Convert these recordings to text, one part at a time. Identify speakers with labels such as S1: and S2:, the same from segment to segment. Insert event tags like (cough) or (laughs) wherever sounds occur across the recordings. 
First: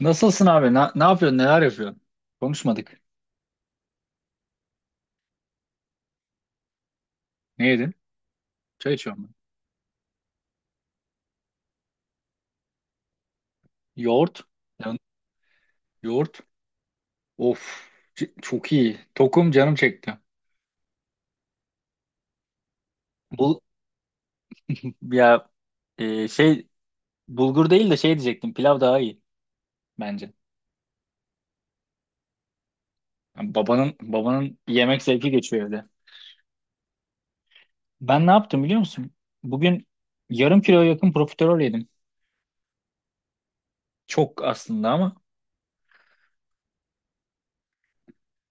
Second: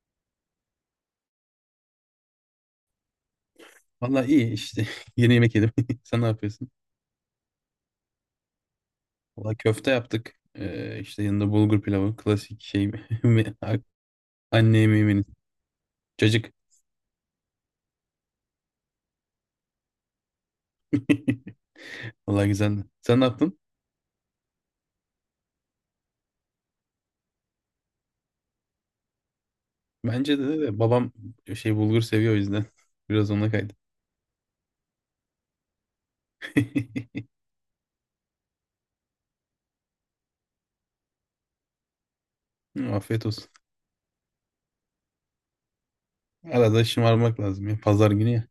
S1: Nasılsın abi? Ne yapıyorsun? Neler yapıyorsun? Konuşmadık.
S2: Valla iyi işte. (laughs) Yeni yemek yedim. (laughs) Sen ne yapıyorsun?
S1: Ne yedin? Çay içiyorum ben.
S2: Valla köfte yaptık. İşte yanında bulgur pilavı. Klasik şey. (laughs)
S1: Yoğurt.
S2: Anne
S1: Ya-
S2: yemeğimiz.
S1: Yoğurt.
S2: Cacık.
S1: Of. Çok iyi. Tokum canım çekti.
S2: (laughs) Valla güzeldi. Sen ne yaptın?
S1: Bu ya Şey, bulgur değil de şey diyecektim. Pilav daha iyi bence.
S2: Bence de, babam şey bulgur seviyor o yüzden. (laughs) Biraz ona
S1: Yani
S2: kaydı.
S1: babanın yemek zevki geçiyor evde.
S2: (laughs)
S1: Ben ne yaptım biliyor musun? Bugün yarım kilo yakın profiterol yedim.
S2: Hı, afiyet olsun.
S1: Çok aslında ama.
S2: Arada şımarmak lazım ya. Pazar günü ya.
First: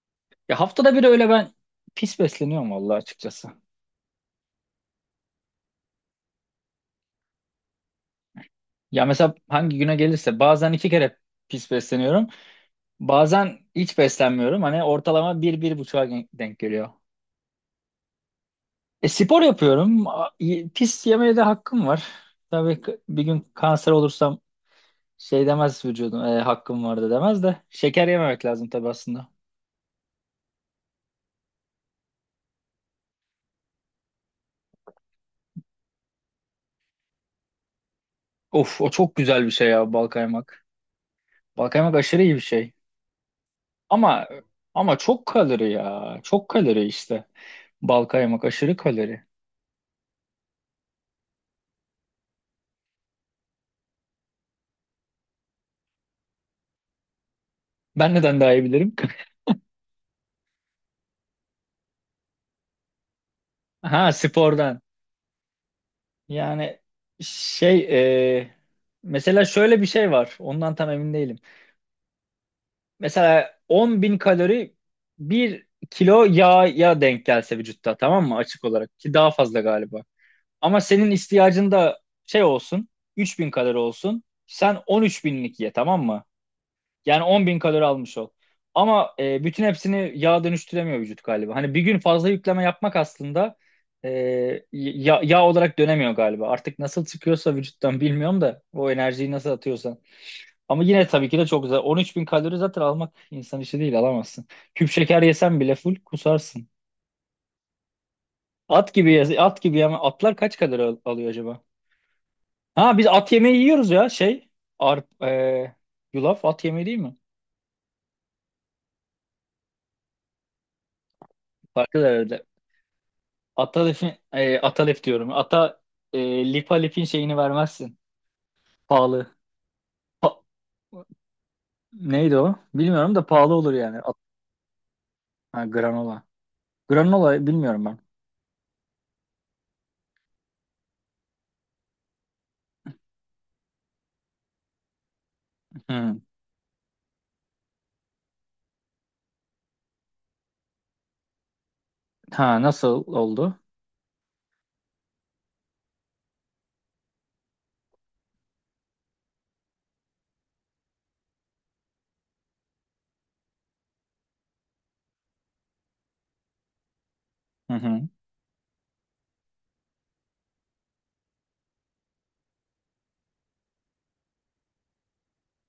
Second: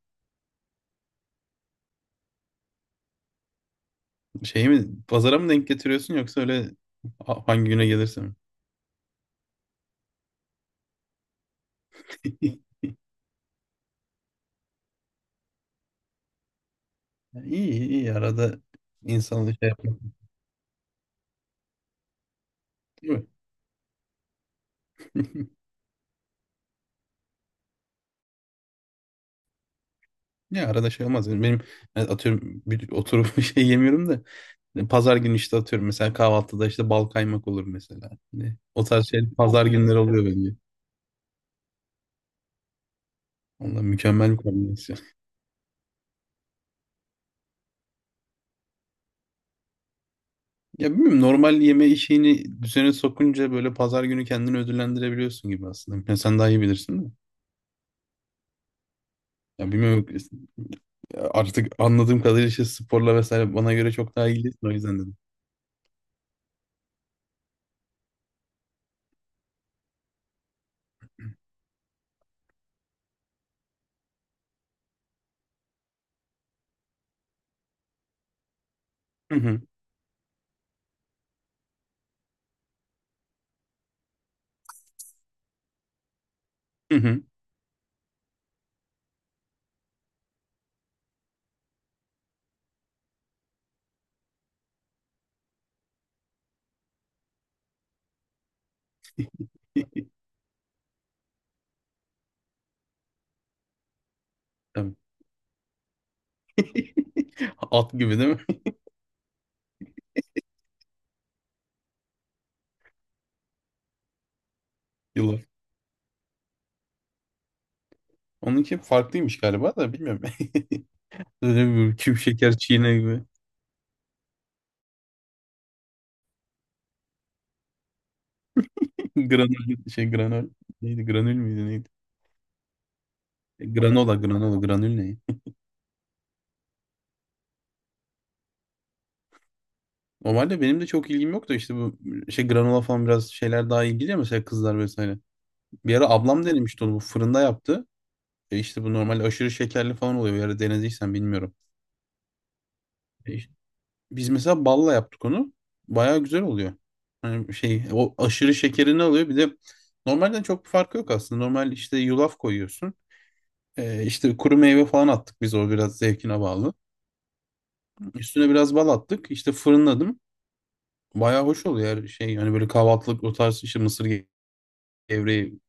S1: Ya haftada bir öyle ben pis besleniyorum vallahi açıkçası.
S2: Şey mi? Pazara mı denk getiriyorsun, yoksa öyle hangi güne gelirse mi?
S1: Ya mesela hangi güne gelirse bazen iki kere pis besleniyorum.
S2: (laughs) İyi,
S1: Bazen hiç beslenmiyorum. Hani ortalama bir, bir buçuğa denk geliyor.
S2: iyi. İyi. Arada
S1: Spor
S2: insanla şey yapmak.
S1: yapıyorum. Pis yemeye de hakkım var. Tabii
S2: Değil
S1: bir
S2: mi?
S1: gün kanser olursam şey
S2: (laughs)
S1: demez vücudum. Hakkım vardı demez de. Şeker yememek lazım tabii aslında.
S2: Ya arada şey olmaz. Yani benim, yani atıyorum bir, oturup (laughs) bir şey yemiyorum da, yani pazar günü işte atıyorum mesela kahvaltıda işte bal kaymak olur mesela. Hani
S1: Of,
S2: o
S1: o
S2: tarz
S1: çok
S2: şey
S1: güzel bir
S2: pazar
S1: şey ya,
S2: günleri
S1: bal
S2: oluyor bence.
S1: kaymak. Bal kaymak aşırı iyi bir şey.
S2: Ondan
S1: Ama
S2: mükemmel bir
S1: ama
S2: kombinasyon. (laughs)
S1: çok kalori ya. Çok kalori işte. Bal kaymak aşırı kalori.
S2: Ya bilmiyorum, normal yeme işini düzene sokunca böyle pazar günü kendini ödüllendirebiliyorsun gibi aslında. Yani sen daha iyi bilirsin de.
S1: Ben neden daha iyi bilirim? (laughs)
S2: Ya bilmiyorum, ya artık anladığım kadarıyla işte sporla vesaire bana göre
S1: Ha,
S2: çok daha ilgilisin, o
S1: spordan.
S2: yüzden dedim.
S1: Yani şey e, mesela şöyle bir şey var. Ondan tam emin değilim. Mesela 10 bin kalori bir kilo yağya denk gelse vücutta, tamam mı? Açık olarak ki daha
S2: Hı
S1: fazla
S2: hı.
S1: galiba. Ama senin ihtiyacın da şey olsun, 3000 kalori olsun. Sen 13 binlik ye, tamam mı?
S2: Hı hı.
S1: Yani 10 bin kalori almış ol. Bütün hepsini yağ dönüştüremiyor vücut galiba. Hani bir gün fazla yükleme yapmak aslında e, yağ olarak dönemiyor galiba. Artık nasıl çıkıyorsa vücuttan bilmiyorum da, o enerjiyi nasıl atıyorsan. Ama yine tabii ki de çok güzel. 13 bin kalori zaten almak insan işi değil, alamazsın. Küp
S2: Tabii.
S1: şeker yesen bile full kusarsın.
S2: (laughs) At gibi değil mi?
S1: At gibi at gibi yeme. Atlar kaç kalori alıyor acaba? Ha, biz at yemeği yiyoruz ya, şey.
S2: (laughs)
S1: Arp,
S2: Yılan.
S1: e, Yulaf at yemeği değil mi?
S2: Onunki farklıymış galiba da bilmiyorum. (laughs) Öyle bir
S1: Farklı
S2: küp
S1: herhalde.
S2: şeker çiğne gibi.
S1: Atalef'in, Atalef diyorum. Lipalef'in şeyini vermezsin.
S2: (laughs)
S1: Pahalı.
S2: Granül şey,
S1: Pa-
S2: granül. Neydi, granül müydü, neydi?
S1: Neydi o? Bilmiyorum da pahalı olur yani.
S2: Granola, granola, granül, ne?
S1: Ha, granola. Granola bilmiyorum ben.
S2: Normalde benim de çok ilgim yok da, işte bu şey granola falan biraz şeyler daha ilgili ya, mesela kızlar vesaire. Bir ara
S1: Hı.
S2: ablam denemişti onu, bu fırında yaptı. E işte bu normal aşırı şekerli falan oluyor. Bir ara denediysen bilmiyorum.
S1: Ha, nasıl
S2: E işte
S1: oldu?
S2: biz mesela balla yaptık onu. Bayağı güzel oluyor. Yani şey, o aşırı şekerini alıyor. Bir de normalden çok bir farkı yok aslında. Normal işte yulaf koyuyorsun. İşte kuru meyve falan attık biz, o biraz zevkine bağlı.
S1: Hı hı.
S2: Üstüne biraz bal attık. İşte fırınladım. Bayağı hoş oluyor her şey. Hani böyle kahvaltılık o tarz işte gevreği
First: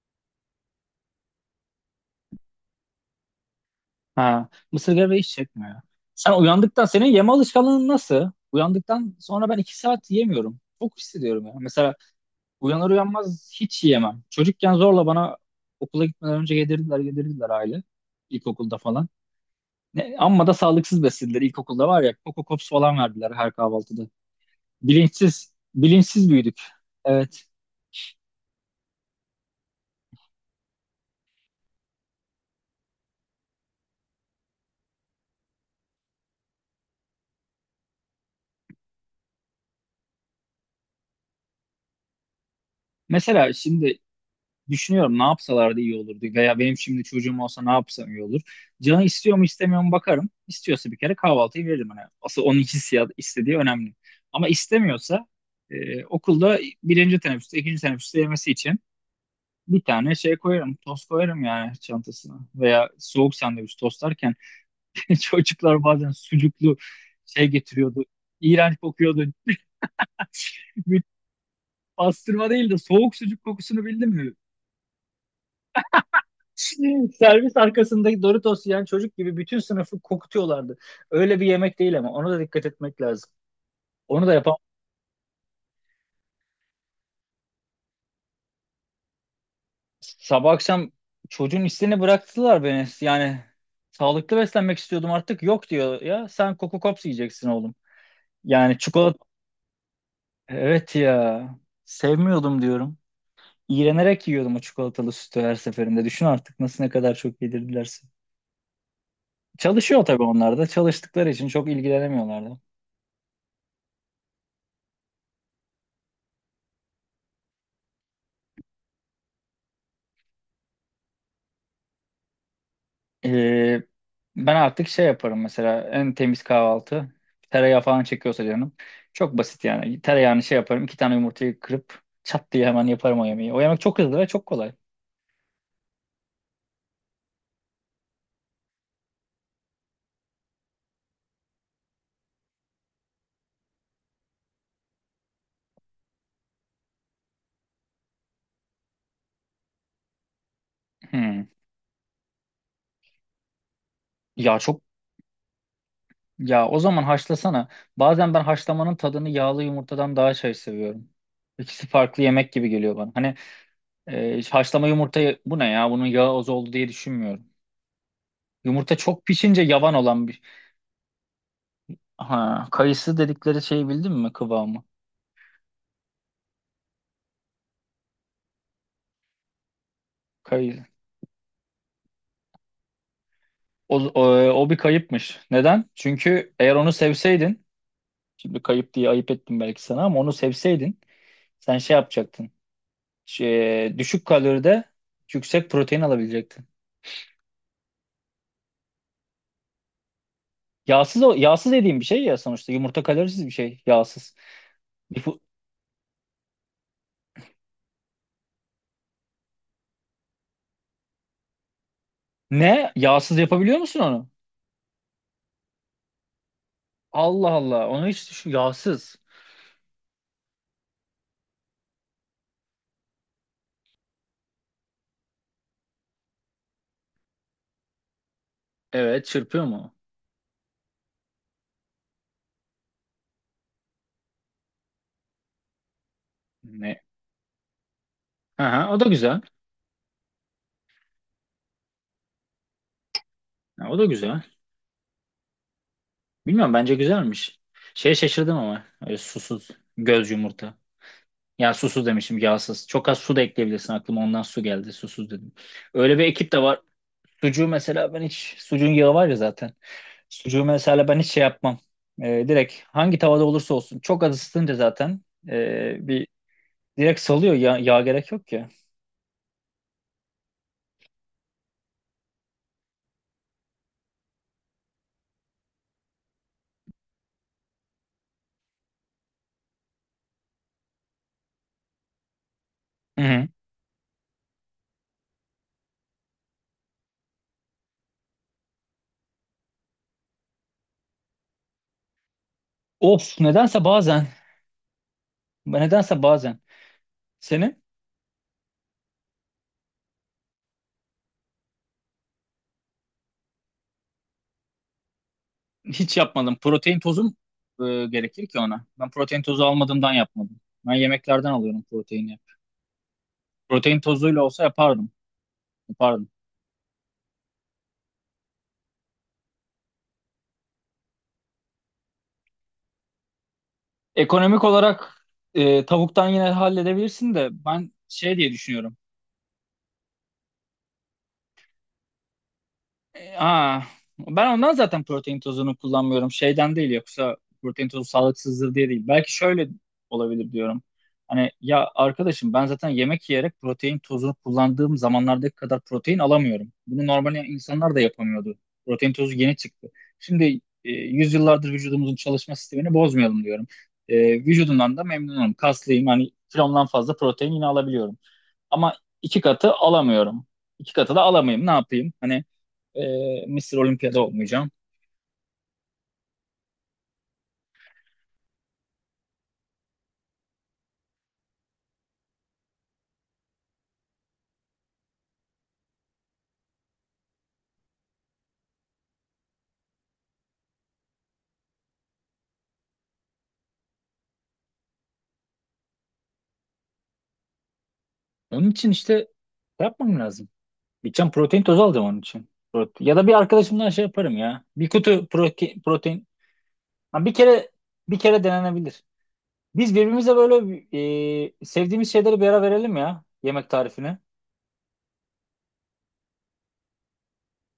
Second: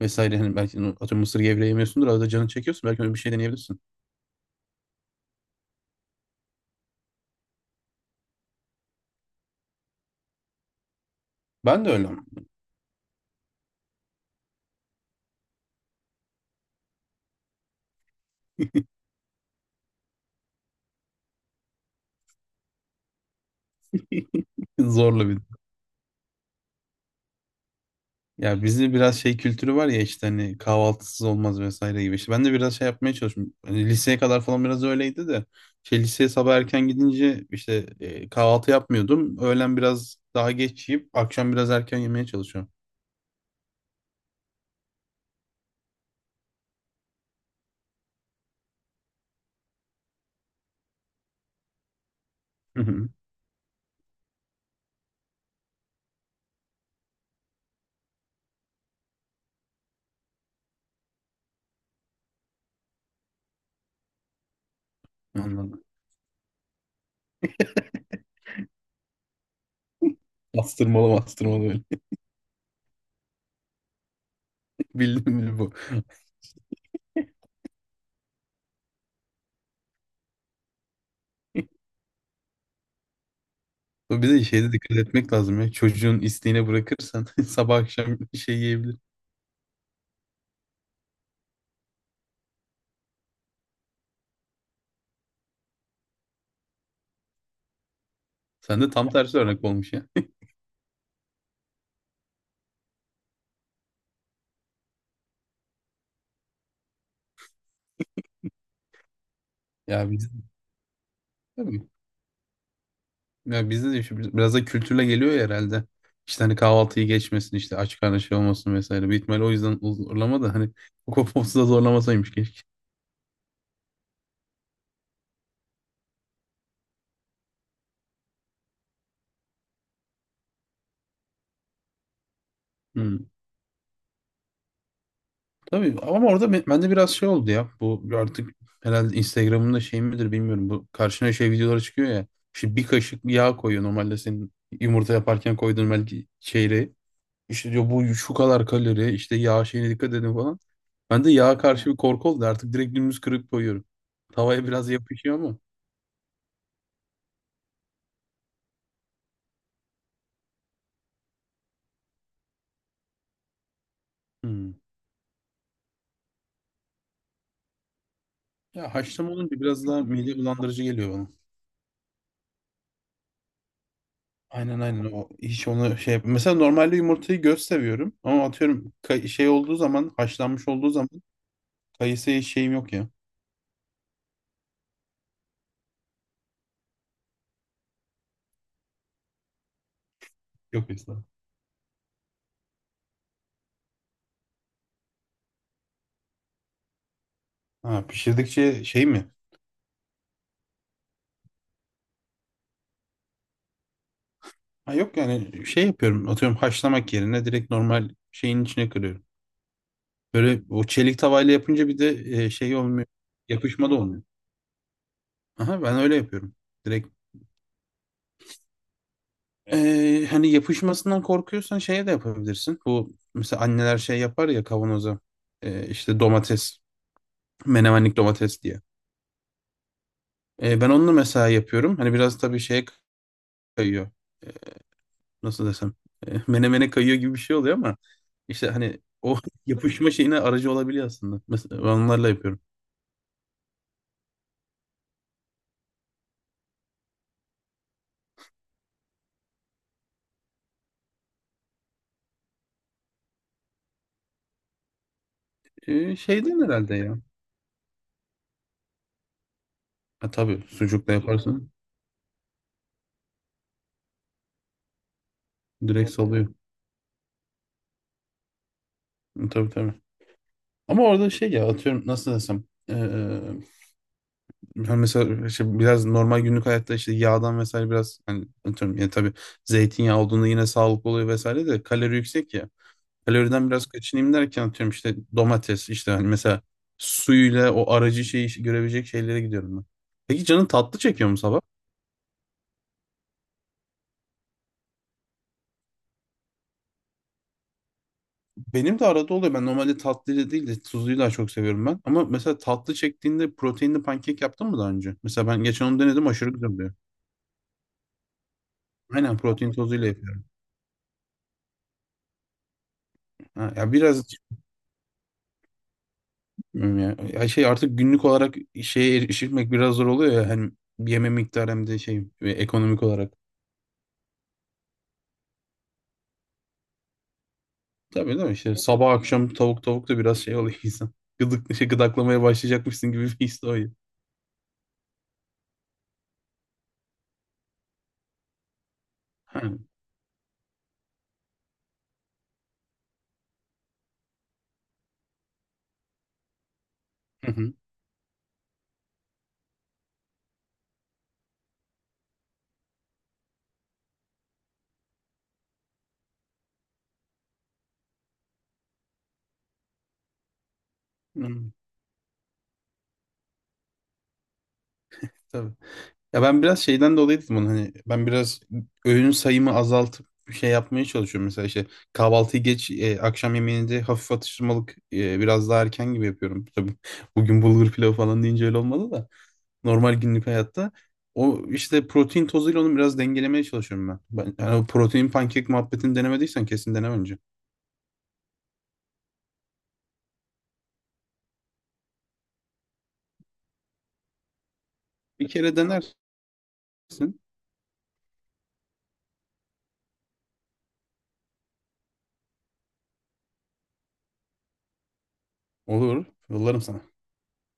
S2: vesaire. Hani belki atıyorum mısır gevreği yemiyorsundur. Arada canın çekiyorsun. Belki öyle bir şey deneyebilirsin.
S1: Ha, mısır gevreği hiç çekmiyor. Sen uyandıktan senin yeme alışkanlığın nasıl? Uyandıktan sonra ben iki saat yemiyorum. Çok hissediyorum ya.
S2: Ben de
S1: Mesela
S2: öyle.
S1: uyanır uyanmaz hiç yiyemem. Çocukken zorla bana okula gitmeden önce yedirdiler aile. İlkokulda falan. Ne, amma da sağlıksız beslediler. İlkokulda var ya, Coco Pops falan verdiler her kahvaltıda.
S2: (laughs) Zorla bir,
S1: Bilinçsiz, bilinçsiz büyüdük. Evet.
S2: ya bizde biraz şey kültürü var ya, işte hani kahvaltısız olmaz vesaire gibi. İşte ben de biraz şey yapmaya çalıştım. Hani liseye kadar falan biraz öyleydi de. Şey, liseye sabah erken gidince işte kahvaltı yapmıyordum. Öğlen biraz daha geç yiyip akşam biraz erken yemeye çalışıyorum.
S1: Mesela şimdi düşünüyorum, ne yapsalardı iyi olurdu veya benim şimdi çocuğum olsa ne yapsam iyi olur. Canı istiyor mu istemiyor mu bakarım. İstiyorsa bir kere kahvaltıyı veririm. Hani asıl onun
S2: Hı hı.
S1: hissiyat istediği önemli. Ama istemiyorsa, okulda birinci teneffüste, ikinci teneffüste yemesi için bir tane şey koyarım, tost koyarım yani çantasına. Veya soğuk sandviç tostlar. (laughs)
S2: Anladım.
S1: Çocuklar bazen sucuklu şey getiriyordu. İğrenç kokuyordu. (laughs)
S2: Bastırmalı, bastırmalı böyle.
S1: Pastırma değil de soğuk sucuk kokusunu bildin mi?
S2: (laughs) Bildim mi bu?
S1: (laughs) Servis arkasındaki Doritos yiyen çocuk gibi bütün sınıfı kokutuyorlardı. Öyle bir yemek değil ama ona da dikkat etmek lazım.
S2: Bu,
S1: Onu
S2: bir
S1: da
S2: de
S1: yapan
S2: şeyde dikkat etmek lazım ya. Çocuğun isteğine bırakırsan (laughs) sabah akşam şey yiyebilir.
S1: sabah akşam çocuğun isteğini bıraktılar beni. Yani sağlıklı beslenmek istiyordum, artık yok diyor ya, sen Coco Pops yiyeceksin oğlum. Yani
S2: Sen de tam
S1: çikolata,
S2: tersi örnek olmuş ya.
S1: evet ya, sevmiyordum diyorum. İğrenerek yiyordum o çikolatalı sütü her seferinde. Düşün artık nasıl, ne kadar çok yedirdilerse.
S2: (laughs)
S1: Çalışıyor
S2: Ya
S1: tabii
S2: biz,
S1: onlar da. Çalıştıkları için çok
S2: tabii.
S1: ilgilenemiyorlardı.
S2: Ya bizde de işte biraz da kültürle geliyor ya herhalde. İşte hani kahvaltıyı geçmesin, işte aç karnı şey olmasın vesaire. Büyük ihtimalle o yüzden zorlama da, hani kokopopsu da zorlamasaymış keşke.
S1: Ee, Ben artık şey yaparım mesela, en temiz kahvaltı. Tereyağı falan çekiyorsa canım. Çok basit yani. Tereyağını şey yaparım. İki tane yumurtayı kırıp çat diye hemen yaparım o
S2: Hmm.
S1: yemeği. O yemek çok hızlı ve çok kolay.
S2: Tabii ama orada bende biraz şey oldu ya. Bu artık herhalde Instagram'ın da şey midir, bilmiyorum. Bu karşına şey videoları çıkıyor ya. İşte bir kaşık yağ koyuyor normalde, senin yumurta yaparken koyduğun belki şeyle. İşte diyor bu şu kadar kalori, işte yağ şeyine dikkat edin falan. Ben de
S1: Hmm.
S2: yağa karşı bir korku oldu, artık direkt dümdüz kırıp koyuyorum.
S1: Ya
S2: Tavaya
S1: çok
S2: biraz yapışıyor ama.
S1: Ya o zaman haşlasana. Bazen ben haşlamanın tadını yağlı yumurtadan daha şey seviyorum. İkisi farklı yemek gibi geliyor bana. Hani,
S2: Hmm.
S1: haşlama yumurta bu ne ya? Bunun yağı az oldu diye düşünmüyorum.
S2: Ya
S1: Yumurta çok
S2: haşlama olunca
S1: pişince
S2: biraz
S1: yavan
S2: daha
S1: olan
S2: mide
S1: bir...
S2: bulandırıcı geliyor bana.
S1: Ha, kayısı dedikleri şeyi bildin mi,
S2: Aynen,
S1: kıvamı?
S2: aynen o. Hiç onu şey yap-, mesela normalde yumurtayı göz seviyorum ama atıyorum şey olduğu zaman, haşlanmış
S1: Kayı.
S2: olduğu zaman kayısıya şeyim yok ya.
S1: O, o, O bir kayıpmış. Neden? Çünkü eğer onu sevseydin, şimdi kayıp diye ayıp ettim belki sana, ama onu
S2: Yok
S1: sevseydin
S2: mesela.
S1: sen şey yapacaktın. Şey, düşük kaloride yüksek protein alabilecektin.
S2: Ha, pişirdikçe şey mi?
S1: Yağsız yağsız dediğim bir şey ya, sonuçta yumurta kalorisiz bir şey, yağsız.
S2: Ha yok,
S1: Bir fu-
S2: yani şey yapıyorum, atıyorum haşlamak yerine direkt normal şeyin içine kırıyorum. Böyle o çelik tavayla yapınca bir de şey
S1: Ne?
S2: olmuyor.
S1: Yağsız yapabiliyor
S2: Yapışma da
S1: musun
S2: olmuyor.
S1: onu?
S2: Aha, ben öyle yapıyorum. Direkt
S1: Allah Allah. Onu hiç düşün. Yağsız.
S2: Hani yapışmasından korkuyorsan şeye de yapabilirsin. Bu mesela anneler şey yapar ya, kavanoza. İşte domates, menemenlik domates diye.
S1: Evet, çırpıyor mu?
S2: Ben onu mesela yapıyorum. Hani biraz tabii şeye kayıyor. Ee, nasıl desem? Menemene
S1: Ne?
S2: kayıyor gibi bir şey oluyor ama işte
S1: Aha, o
S2: hani
S1: da
S2: o
S1: güzel.
S2: (laughs) yapışma şeyine aracı olabiliyor aslında. Mesela ben onlarla yapıyorum.
S1: Ha, o da güzel. Bilmiyorum, bence güzelmiş. Şeye şaşırdım ama, öyle susuz göz yumurta. Ya, susuz demişim, yağsız. Çok az su da ekleyebilirsin, aklıma ondan su geldi susuz dedim. Öyle bir ekip de
S2: Şeyden
S1: var.
S2: herhalde ya.
S1: Sucuğu mesela ben hiç, sucuğun yağı var ya zaten.
S2: Ha, tabii
S1: Sucuğu mesela
S2: sucukla
S1: ben hiç şey
S2: yaparsın.
S1: yapmam. Direkt hangi tavada olursa olsun çok az ısıtınca zaten,
S2: Direkt
S1: bir
S2: salıyor.
S1: direkt salıyor ya, yağ gerek yok ya.
S2: Hı, tabii, tabii. Ama orada şey ya, atıyorum nasıl desem. Ha, mesela işte biraz normal günlük hayatta işte yağdan vesaire biraz hani atıyorum, yani tabii zeytinyağı olduğunda yine sağlıklı oluyor vesaire de kalori yüksek ya.
S1: Hı hı.
S2: Kaloriden biraz kaçınayım derken atıyorum işte domates, işte hani mesela suyuyla o aracı şeyi görebilecek şeylere gidiyorum ben. Peki canın tatlı çekiyor mu sabah?
S1: Of, nedense bazen, nedense bazen senin
S2: Benim de arada oluyor. Ben normalde tatlıyla değil de tuzluyu daha çok seviyorum ben. Ama mesela tatlı çektiğinde proteinli pankek yaptın mı daha önce? Mesela ben geçen onu
S1: hiç
S2: denedim, aşırı
S1: yapmadım.
S2: güzel oluyor.
S1: Protein tozum gerekir ki ona. Ben
S2: Aynen,
S1: protein tozu
S2: protein tozuyla
S1: almadığımdan
S2: yapıyorum.
S1: yapmadım. Ben yemeklerden alıyorum proteini.
S2: Ha, ya
S1: Protein
S2: biraz
S1: tozuyla olsa yapardım. Yapardım.
S2: bilmiyorum ya. Ya şey, artık günlük olarak şeye erişmek biraz zor oluyor ya, hem yeme miktarı hem de şey ve ekonomik olarak.
S1: Ekonomik olarak tavuktan yine halledebilirsin de, ben
S2: Tabii,
S1: şey
S2: değil
S1: diye
S2: mi? İşte
S1: düşünüyorum.
S2: sabah akşam tavuk tavuk da biraz şey oluyor (laughs) insan. Gıdık, şey, gıdaklamaya başlayacakmışsın gibi
S1: Ee,
S2: bir his de
S1: Aa,
S2: oluyor.
S1: Ben ondan zaten protein tozunu kullanmıyorum. Şeyden değil, yoksa protein tozu sağlıksızdır diye değil. Belki
S2: Ha.
S1: şöyle olabilir diyorum. Hani ya arkadaşım, ben zaten yemek yiyerek, protein tozunu kullandığım zamanlardaki kadar protein alamıyorum. Bunu normal
S2: Hı hı.
S1: insanlar da yapamıyordu. Protein tozu yeni çıktı. Şimdi, yüzyıllardır vücudumuzun çalışma sistemini bozmayalım diyorum. E, Vücudumdan da memnunum. Kaslıyım. Hani kilomdan fazla protein yine alabiliyorum. Ama iki katı alamıyorum. İki katı da alamayayım. Ne
S2: Hı.
S1: yapayım? Hani Mısır Olimpiyada olmayacağım.
S2: Tabii. Ya ben biraz şeyden dolayı dedim bunu, hani ben biraz öğün sayımı azaltıp bir şey yapmaya çalışıyorum. Mesela işte kahvaltıyı geç, akşam yemeğini de hafif atıştırmalık, biraz daha erken gibi yapıyorum. Tabii bugün bulgur pilavı falan deyince öyle olmadı da. Normal günlük hayatta. O işte protein tozuyla onu biraz dengelemeye çalışıyorum ben. Ben yani o protein pankek muhabbetini denemediysen kesin dene önce.
S1: Onun için işte şey yapmam lazım. Gideceğim protein tozu alacağım onun için. Ya da bir arkadaşımdan şey yaparım ya, bir kutu
S2: Bir kere denersin.
S1: protein. Ha, bir kere denenebilir. Biz birbirimize böyle sevdiğimiz şeyleri bir ara verelim ya, yemek tarifini.
S2: Olur. Yollarım sana.